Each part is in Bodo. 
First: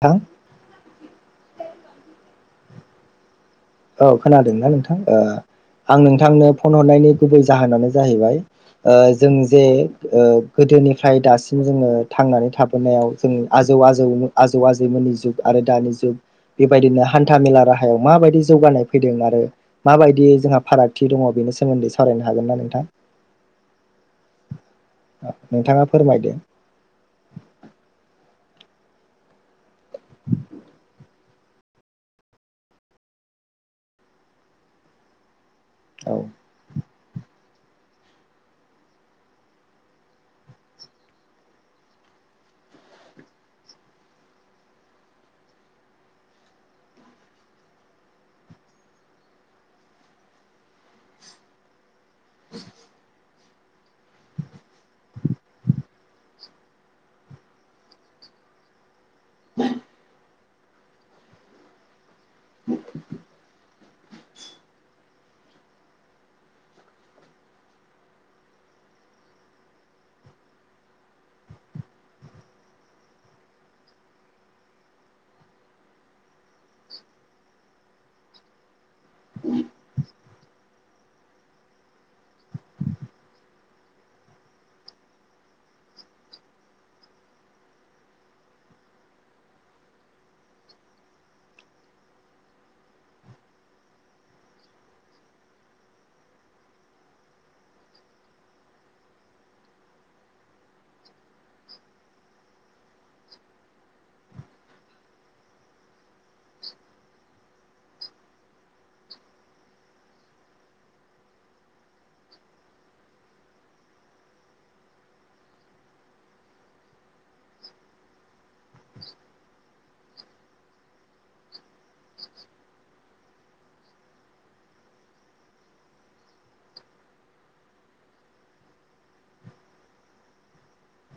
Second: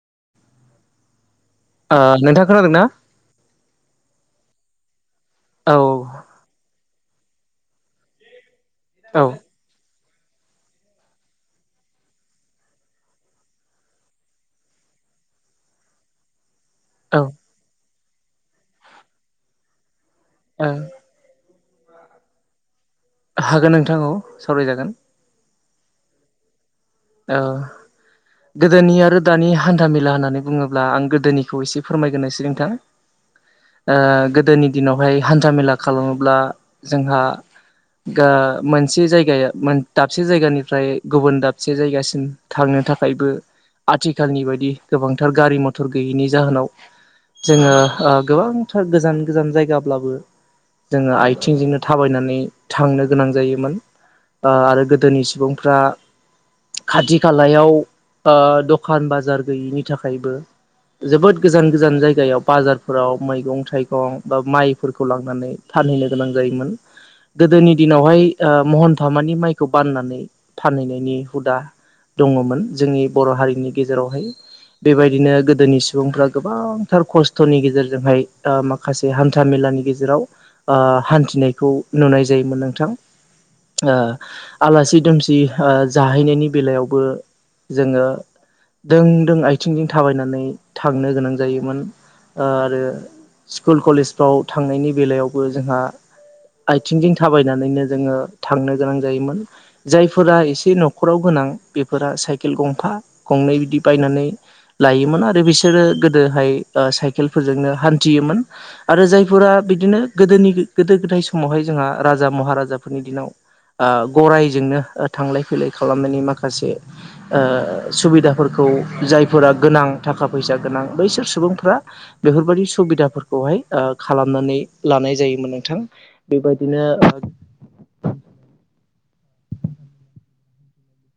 थां ओ नोंथाङा खोनादोंना औ खोनादों ना नोंथां ओ औ आं नोंथांनो फन हरनायनि गुबै जाहोनानो जाहैबाय ओ औ जों जे ओ गोदोनिफ्राय दासिम जोङो थांनानै थाबोनायाव जों आजौ आजौ आजौ आजैमोन नि जुग आरो दानि जुग बेबायदिनो औ हान्था मेला राहायाव माबायदि जौगानाय फैदों आरो माबाय दि जोंहा ओ फारागथि दङ बेनि सोमोन्दै सावरायनो हागोन ना नोंथां। हागोन नोंथां औ सावरायजागोन नोंथाङा फोरमायदो औ गोदोनि आरो दानि हान्थामेला होननानै बुङोब्ला आं गोदोनिखौ एसे फोरमायग्रोनोसै नोंथां ओ गोदोनि दिनावहाय हान्था मेला औ खालामोब्ला जोंहा मोनसे जायगाया दाबसे जायगानिफ्राय गुबुन दाबसे से जायगासिम थांनो थाखायबो आथिखालनि बायदि गोबांथार गारि मथर गैयैनि जाहोनाव जोङो गोबांथार गोजान गोजान जायगाब्लाबो जोङो आथिंजोंनो थाबायनानै थांनो गोनां जायोमोन ओ आरो गोदोनि सुबुंफ्रा खाथि खालायाव ओ दखान बाजार गैयैनि थाखायबो जोबोद गोजान गोजान जायगायाव बाजारफोराव मैगं थाइगं दं बा माइफोरखौ लांनानै फानहैनो गोनां जायोमोन। गोदोनि दिनावहाय ओ महनथामानि माइखौ बाननानै फानहैनायनि हुदा दङमोन जोंनि बर' हारिनि गेजेरावहाय बेबायदिनो गोदोनि सुबुंफ्रा गोबांथार खस्थ'नि गेजेरजोंहाय माखासे हान्था मेला नि गेजेराव ओ हान्थिनायखौ नुनाय जायोमोन नोंथां ओ आलासि दुमसि ओ जाहैनायनि बेलायावबो जोङो दों दों आथिंजों थाबायनानै थांनो गोनां जायोमोन ओ आरो स्कुल कलेजफ्राव थांनायनि बेलायावबो जोंहा आथिंजों थाबायनानैनो जोङो थांनो गोनां जायोमोन जायफोरा इस [unintelligible] न'खराव गोनां बेफोर साइकेल गंफा गंनै बिदि बायनानै लायोमोन आरो बिस [unintelligible] गोदोहाय ओ साइकेलफोरजोंनो हान्थियोमोन आरो जायफोरा बिदिनो गोदोनि गोदो गोदाय समावहाय जोंहा राजा महाराजाफोरनि दिनाव ओ गरायजोंनो आ थांलाय फै फैलाय खालामनायनि माखासे ओ सुबिदाफोरखौ जायफोरा गोनां थाखा फैस सा गोनां बैसोर सुबुंफ्रा बेफोरबायदि सुबिदाफोरखौहाय ओ खालामनानै लानाय जायोमोन। नोंथां बेबायदिनो [inaudible]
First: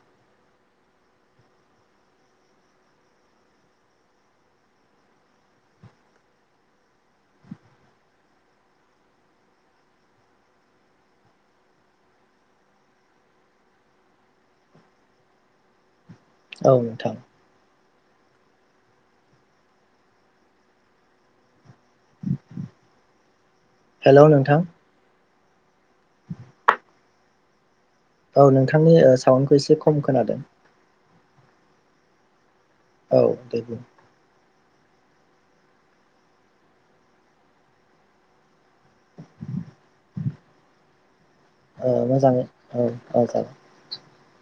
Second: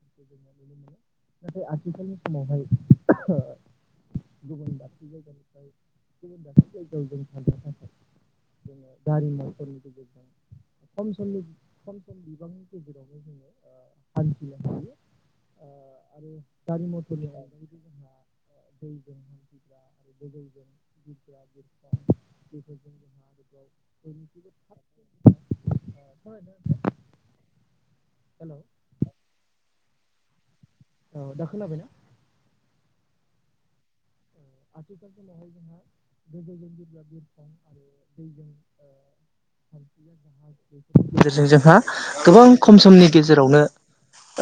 नाथाय [inaudible] [inaudible] [inaudible] [inaudible] [inaudible] औ नोंथां [inaudible] [inaudible] हेलौ नोंथां [inaudible] औ हेलौ नोंथांनि साउडखौ एसे खम खोनादों औ दाखोनाबायना? औ दे बुं [inaudible] जेरजों जोंहा ओ मोजाङै गोबां खम औ समनि औ जागोन गेजेरावनो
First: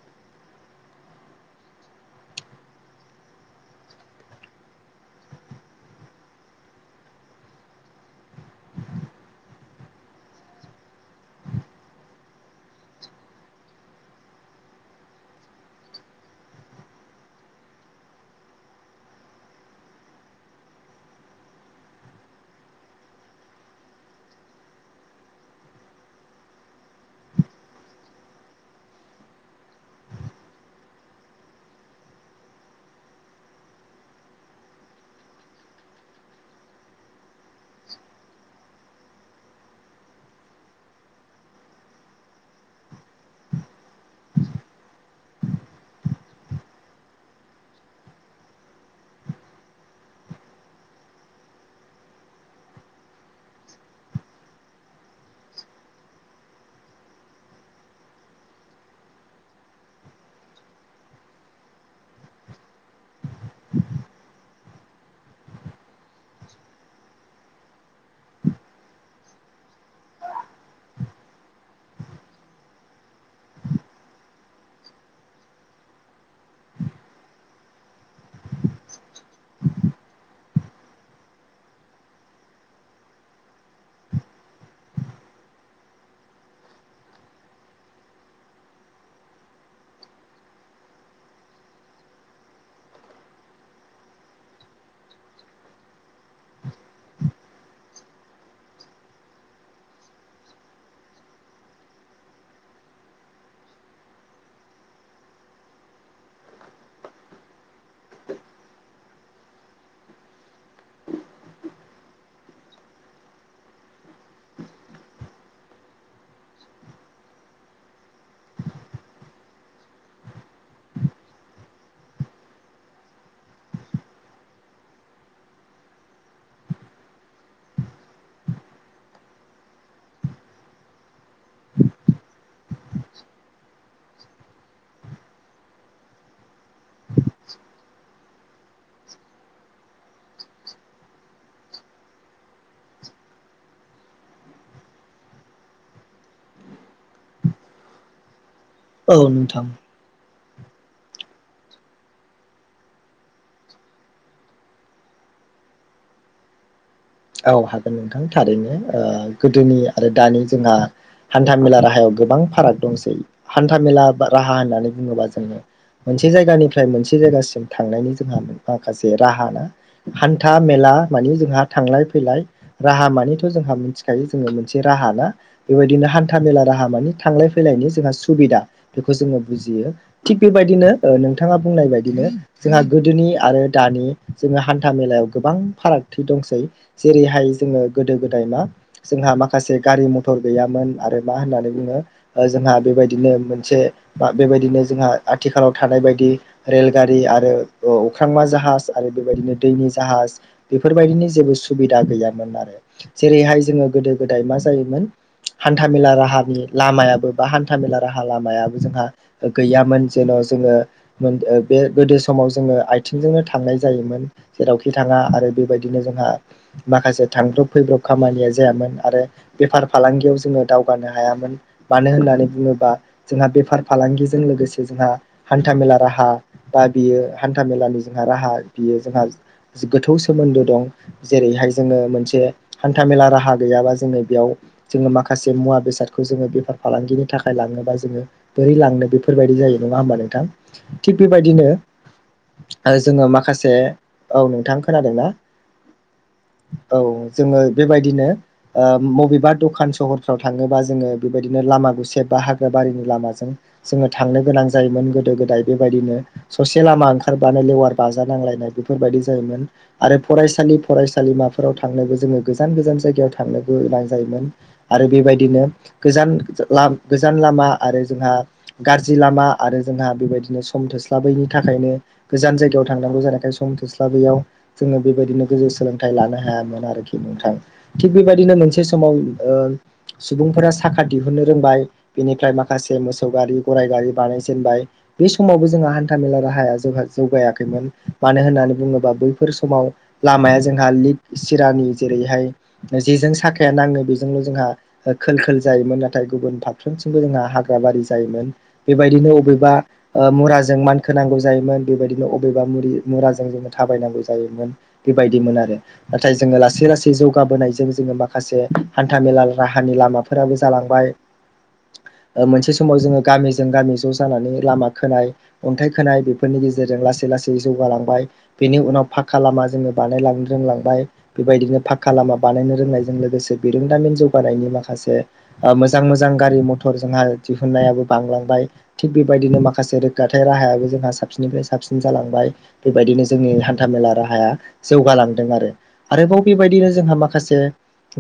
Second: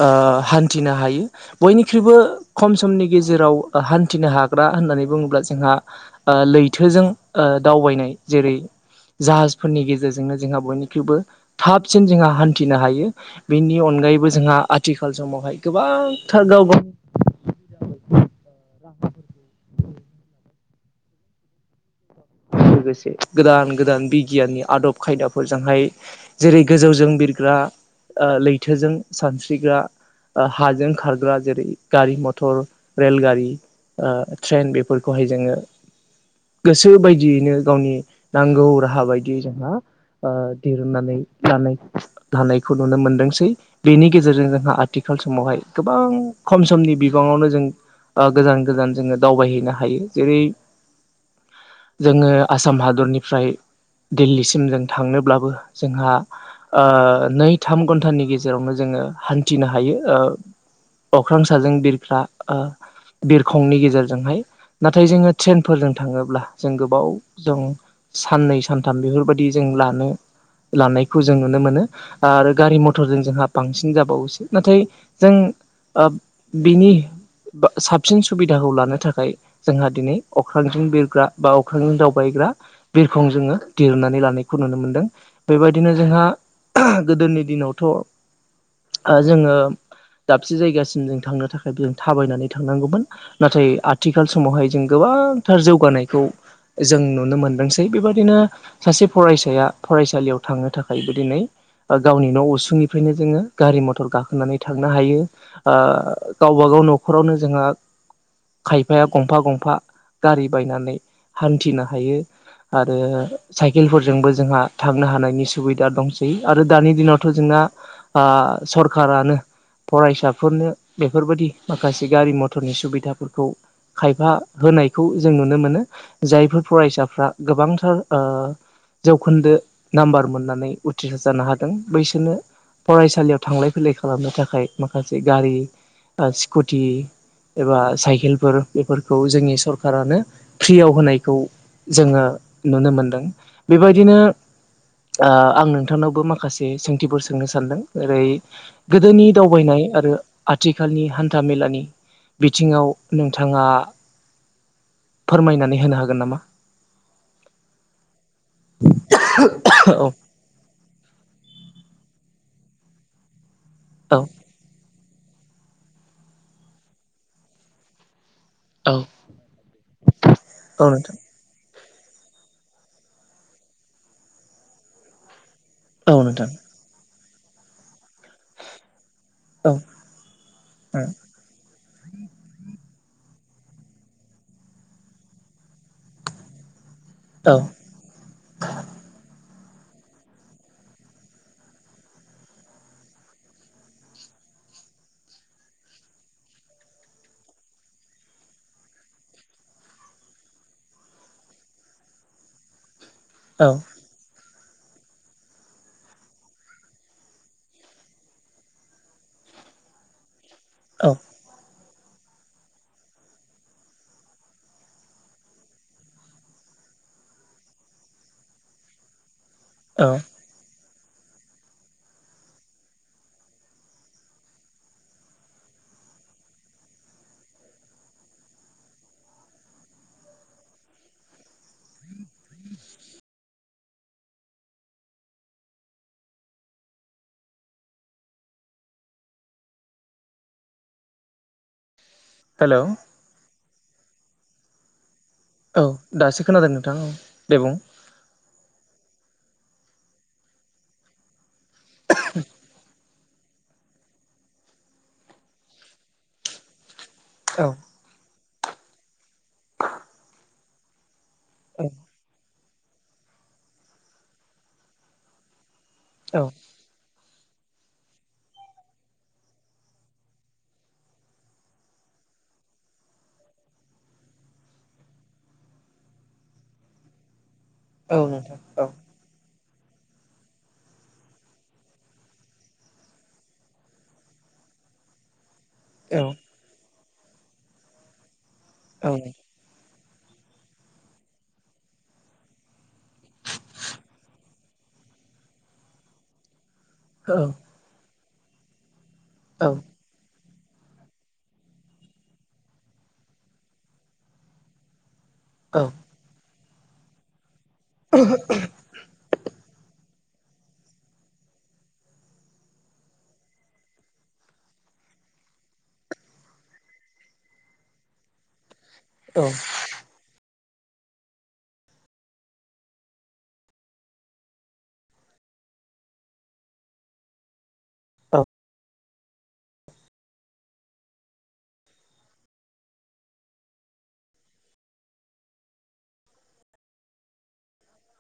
ओ हान्थिनो हायो बयनिख्रुइबो खम समनि गेजेराव हान्थिनो हाग्रा होननानै बुङोब्ला जोंहा ओ लैथोजों ओ दावबायनाय जेरै जाहाजफोरनि गेजेरजोंनो जोंहा बयनिख्रुइबो थाबसिन जोंहा हान्थिनो हायो बेनि अन गायैबो जोंहा आथिखाल समावहाय गोबांथार गावबा [inaudible] [inaudible] लोगोसे गोदान गोदान बिगियाननि आदब खायदाफोरजोंहाय जेरै गोजौजों बिरग्रा ओ लैथोजों सानस्रिग्रा ओ हाजों खारग्रा जेरै गारि मथर रेलगारि ओ ट्रेन बेफोरखौहाय जोङो गोसो बायदि दियैनो गावनि नांगौ राहा बायदियै जोंहा ओ दिरुननानै लानाय लानायखौ नुनो मोनदोंसै। बेनि गेजेरजों जोंहा आथिखाल आथिखाल समावहाय गोबां खम समनि बिबाङावनो जों ओ गोजान गोजान जोङो दावबायहैनो हायो। जेरै [inaudible] जोङो आसाम हादरनिफ्राय दिल्लीसिम जों थांनोब्लाबो जोंहा ओ नै थाम घन्टानि गेजेरावनो जों हान्थिनो हायो ओ अख्रां साजों बिरग्रा ओ बिरखंनि गेजेरजोंहाय। नाथाय जोङो ट्रेनफोरजों थाङोब्ला जों गोबाव जों साननै सानथाम बेफोरबायदि जों लानो लानायखौ जों नुनो मोनो। ओ आरो गारि मथरजों जोंहा बांसिन जाबावोसै। नाथाय जों ओ बिनि बा साबसिन सुबिदाखौ लानो थाखाय जोंहा दिनै अख्रांजों बिरग्रा बा अख्रांजों दावबायग्रा बिरखं जोङो दिरनानै लानायखौ नुनो मोन्दों। बेबायदिनो जोंहा गोदोनि दिनावथ' जोङो दाबसे जायगासिम जों थांनो थाखायबो जों थाबायनानै थांनांगौमोन। नाथाय आथिखाल समावहाय जों गोबां गोबांथार जौगानायखौ जों नुनो मोनदोंसै बेबादिनो सासे फरायसाया फरायसालियाव थांनो थाखायबो दिनै गावनि न' उसुंनिफ्रायनो जोङो गारि मथर गाखोनानै थांनो हायो ओ गावबा-गाव- न'खरावनो जोंहा खायफाया गंफा गंफा गारि बायनानै हान्थिनो हायो। आरो साइकेलफोरजोंबो जोंहा थांनो हानायनि सुबिदा दंसै। आरो दानि दिनावथ' जोंना आ सरखारानो फरायसाफोरनो बेफोरबायदि माखासे गारि मथरनि सुबिदाफोरखौ खायफा होनायखौ जों नुनो मोनो। जायफोर फरायसाफ्रा गोबांथार ओ जौखोन्दो नाम्बार मोननानै उथ्रिस्रार जानो हादों बैसोरनो फरायसालियाव थांलाय-फैलाय खालामनो थाखाय माखासे गारि स्कुटि एबा साइकेल- फोर बेफोरखौ जोंनि सरखारानो फ्रियाव होनायखौ जोङो नुनो मोनदों। बेबायदिनो ओ आं नोंथांनावबो माखासे सोंथिफोर सोंनो सानदों। ओरै औ गोदोनि नोंथां दावबायनाय आरो आथिखालनि हान्थाामेलानि बिथिङाव नोंथाङा फोरमायनानै होनो हागोन नामा? औ हागोन नोंथां थारैनो। गोदोनि औ आरो दानि जोंहा हान्था मेला राहायाव गोबां फाराग दंसै। हान्था मेला औ बा राहा होननानै बुङोबा जोङो मोनसे जायगानिफ्राय मोनसे जायगासिम औ थांनायनि [unintelligible] राहा ना? हान्था औ मेला नोंथां माने जोंहा थांलाय-फैलाय फैलाय राहा मानिथ' जोंहा मिथिखायो जोङो मोनसे राहा ना बेबायदिनो औ हान्था नोंथां मेला राहा मानि थांलाय फैलायनि जोंहा सुबिदा। बेखौ जोङो औ बुजियो थिग बेबायदिनो ओ नोंथाङा बुंनाय बायदि बिदिनो जोंहा गोदोनि आरो दानि जोङो हान्था मेलायाव गोबां फारागथि दंसै। जेरैहाय औ जोङो गोदो-गोदाय मा जोंहा मा खा- माखासे गारि मथर गैयामोन आरो मा होननानै बुङो ओ जोंहा बेबायदिनो मोनसे बा बिदिनो जोंहा आथिखालाव थानाय बायदि रेल गारि आरो अख्रांमा जाहाज आरो बेबायदिनो दैनि जाहाज बेफोरबायदिनि जेबो सुब सुबिदा गैयामोन आरो जेरैहाय औ जोङो गोदो-गोदाय मा जायोमोन हान्थामेला राहानि लामायाबो बा हान्थामेला राहा लामायाबो जोंहा गैयामोन जेन' जोङो औ मोन ओ बे गोदो समाव जोङो आइथिंजोंनो थांनाय जायोमोन जेरावखि थाङा आरो बेबायदिनो जोंहा माखासे थांब्रब फैब्रब खामानिया जायामोन आरो बेफार औ फालांगियाव जोङो दाउ मानो होननानै बुङोबा जोंहा बेफार फालांगिजों लोगोसे जोंहा हान्थ मेला मा राहा बा बियो हान्था मेलानि जोंहा राहा बियो जोंहा गोथौ सोमोन्दो दं जेरैहाय जोङो मोनसे हान्था मेला राहा गैयाबा जोङो बेयाव जोङो माखासे मुवा बेसादखौ जोङो बेफार फालांगिनि थाखाय लांनोबा जोंङो बोरै लांनो बेफोरबायदि जायो नङा होमबा नोंथां थिख बेबायदिनो हेलौ जोङो माखासे औ नोंथां खोनादोंना औ दासो खोनादों नोंथां औ दे जोङो बुं बेबायदिनो ओ बबेबा दखान सहरफ्राव थाङोबा जोङो बेबायदिनो लामा गुसेब बा हाग्रा बारिनि लामा जोङो थांनो गोनां जायोमोन गोदो गोदाय बेबायदिनो ससे लामा औ लेवार बाजानांलायनाय बेफोरबायदि जायोमोन आरो फरायसालि फरायसालि फसालिमाफोराव औ थांनोबो जोङो गोजान गोजान जायगायाव थांनोबो गोनां जायोमोन आरो बेबायदिनो गोजान औ गोजान लामा गोजान लामा आरो जोंहा गाज्रि लामा आरो जोंहा बेबायदिनो सम थोस्लाबैनि थाखायनो गोजान जायगायाव थांनांगौ जानायखाय सम थोस्लाबैयाव जोङो बेबायदिनो गो सोलोंथाइ लानो हायामोन आरोखि नोंथां थिग औ बेबायदिनो नोंथां मोनसे औ समाव ओ सुबुंफोरा साखा दिहुननो रोंबाय बेनिफ्राय माखासे मोसौ गारि गराइ गारि बानायजेनबाय बेस समावबो जोंहा हान्था मेला राहाया जोंहा जौगायाखैमोन मानो होननानै बुङोबा औ बैफोर समाव लामाया जोंहा लिग सिरानि जेरैहाय जेजों साखाया नाङो बेजोंनो जोंहा खोल खोल जायोमोन नाथाय गुबुन बाग फारफ्रोमथिंबो औ जोंहा हाग्रा बारि जायोमोन बेबायदिनो औ अबेबा ओ मुरा जों मानखोनांगौ जायोमोन बेबायदिनो अबेबा मुरि मुराजों जोङो थाबायनांगौ जायोमोन बेबायदि बिदिमोन आरो औ नाथाय जोङो लासै लासै जौगाहोनायजों जोङो माखासे हान्था मेला राहानि लामाफोराबो जालांबाय मोनसे समाव जोङो गामिजों गामि ज' जानानै लामा खोनाय अन्थाइ खोनाय बेफोरनि गेजेरजों लासै लासै गासै जौगालांबाय बेनि उनाव फाक्खा लामा जोङो बानायलांनो रोंलांबाय बेबायदिनो फाखक्का लामा बानायनो रोंनायजों लोगोसे बिरोंदामिन जौगानायनि माखासे मोजां मोजां गारि मथर जोंहा दिहुननायाबो औ बांलांबाय थिग बेबायदिनो माखासे रोगगाथाय राहायाबो जोंहा साबसिननिफ्राय साबसिन जालांबाय बेबायदिनो जोंनि हान्था मेला राहाया जौगालांदों आरो आरोबाव बेबायदिनो जोंहा माखासे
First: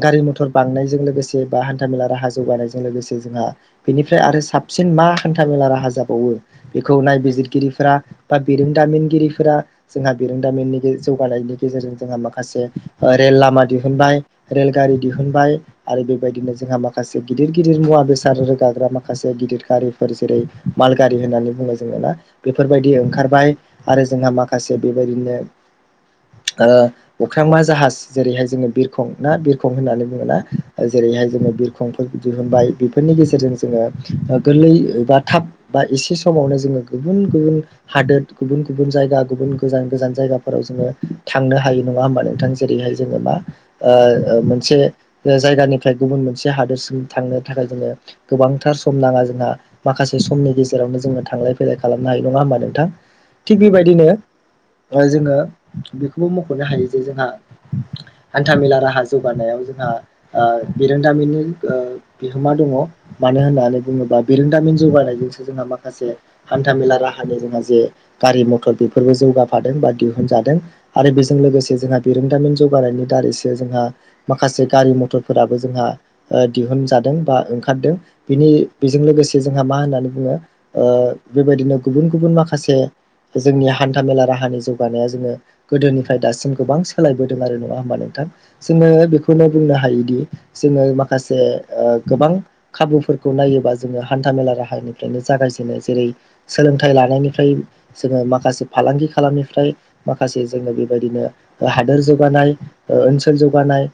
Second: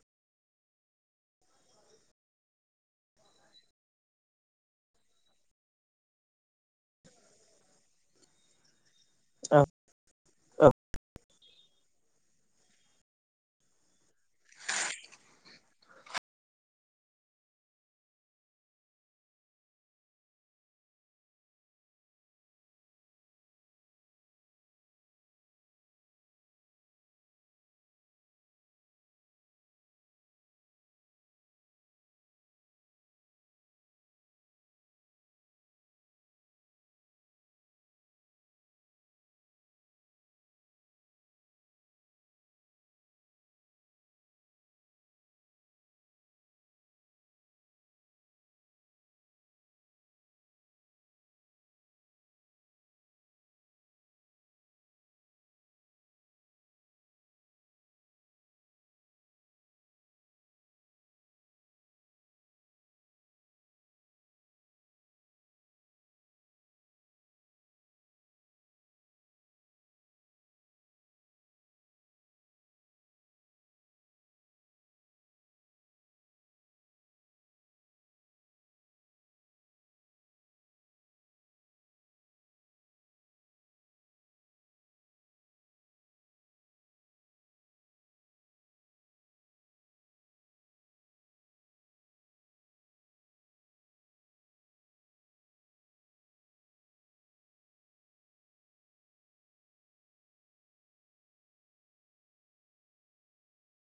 गारि मथर बांनायजों लोगोसे बा हान्थामेला राहा जौगानायजों लोगोसे जोंहा बेनिफ्राय आरो साबसिन मा हान्था मेला राहा जाबावो बेखौ नायबिजिरगिरिफोरा बा बिरोंदामिन गिरिफोरा औ जोंहा औ बेरोंदामिननि जौगानायनि गेजेरजों जोंहा माखासे रेल लामा दिहुनबाय रेल गारि दिहुनबाय आरो बेबायदिनो जोंहा माखासे गिदिर गिदिर मुवा बेसाद रोगाग्रा माखासे गिदिर गारिफोर जेरै माल गारि होननानै जोङो ना बेफोरबायदि ओंखारबाय आरो जोंहा माखासे बेबायदिनो अख्रांमा जाहाज जेरैहाय जोङो बिरखं ना बिरखं होननानै बुङोना जेरैहाय बिरखं थायखौ दिहुनबाय बेफोरनि गेजेरजों लोगोसे जोङो गोरलै बा थाब एसे बे समावनो जोङो गुबुन गुबुन हादोर गुबुन गुबुन जायगा गुबुन गोजान गोजान जायगाफोराव जोङो थांनो हायो नङा होमबा नोंथां जेरैहाय जोङो मा ओ मोनसे जायगानिफ्राय गुबुन मोनसे हादोरसिम थांनो थाखाय जोङो गोबांथार सम नाङा जोंहा माखासे समनि गेजेरावनो जोङो थांलाय फैलाय खालामनो हायो नङा होमबा नोंथां थिग बेबायदिनो जोङो बेखौबो मख'नो हायो जे जोंहा हान्थामेला राहा जौगानायाव जोंहा बिरोंदामिननि बिहोमा दङ मानो होननानै बुङोबा बिरोंदामिन जौगानायजोंसो जोंहा माखासे हान्थामेला राहानि जोंहा जे गारि मथर बेफोरबो जौगाफादों बाखि जादों आरो बेजों लोगोसे जोंहा बिरोंदामिन जौगानायनि दारैसो जोंहा माखासे गारि मथर फोराबो जोंहा ओ दिहुनजादों बा ओंखारदों बेनि बेजों लोगोसे जोंहा मा होननानै ओ बेबायदिनो गुबुन गुबुन माखासे जोंनि हान्था मेला राहानि जौगा जोङो गोदोनिफ्राय दासिम गोबां सोलायबोदों आरो नङा होमबा नोंथां जोङो बेखौनो बुंनो हायो थायोदि जोङो माखासे ओ गोबां खाबुफोरखौ नायोबा जोङो हान्था मेला राहाया बेनिफ्रायनो जागायजेनो जेरै सोलोंथाइ लानायनिफ्राय जोङो माखासे फालांगि खालामनिफ्राय माखासे जोङो बेबायदिनो हादोर जौगानाय ओ ओनसोल जौगानाय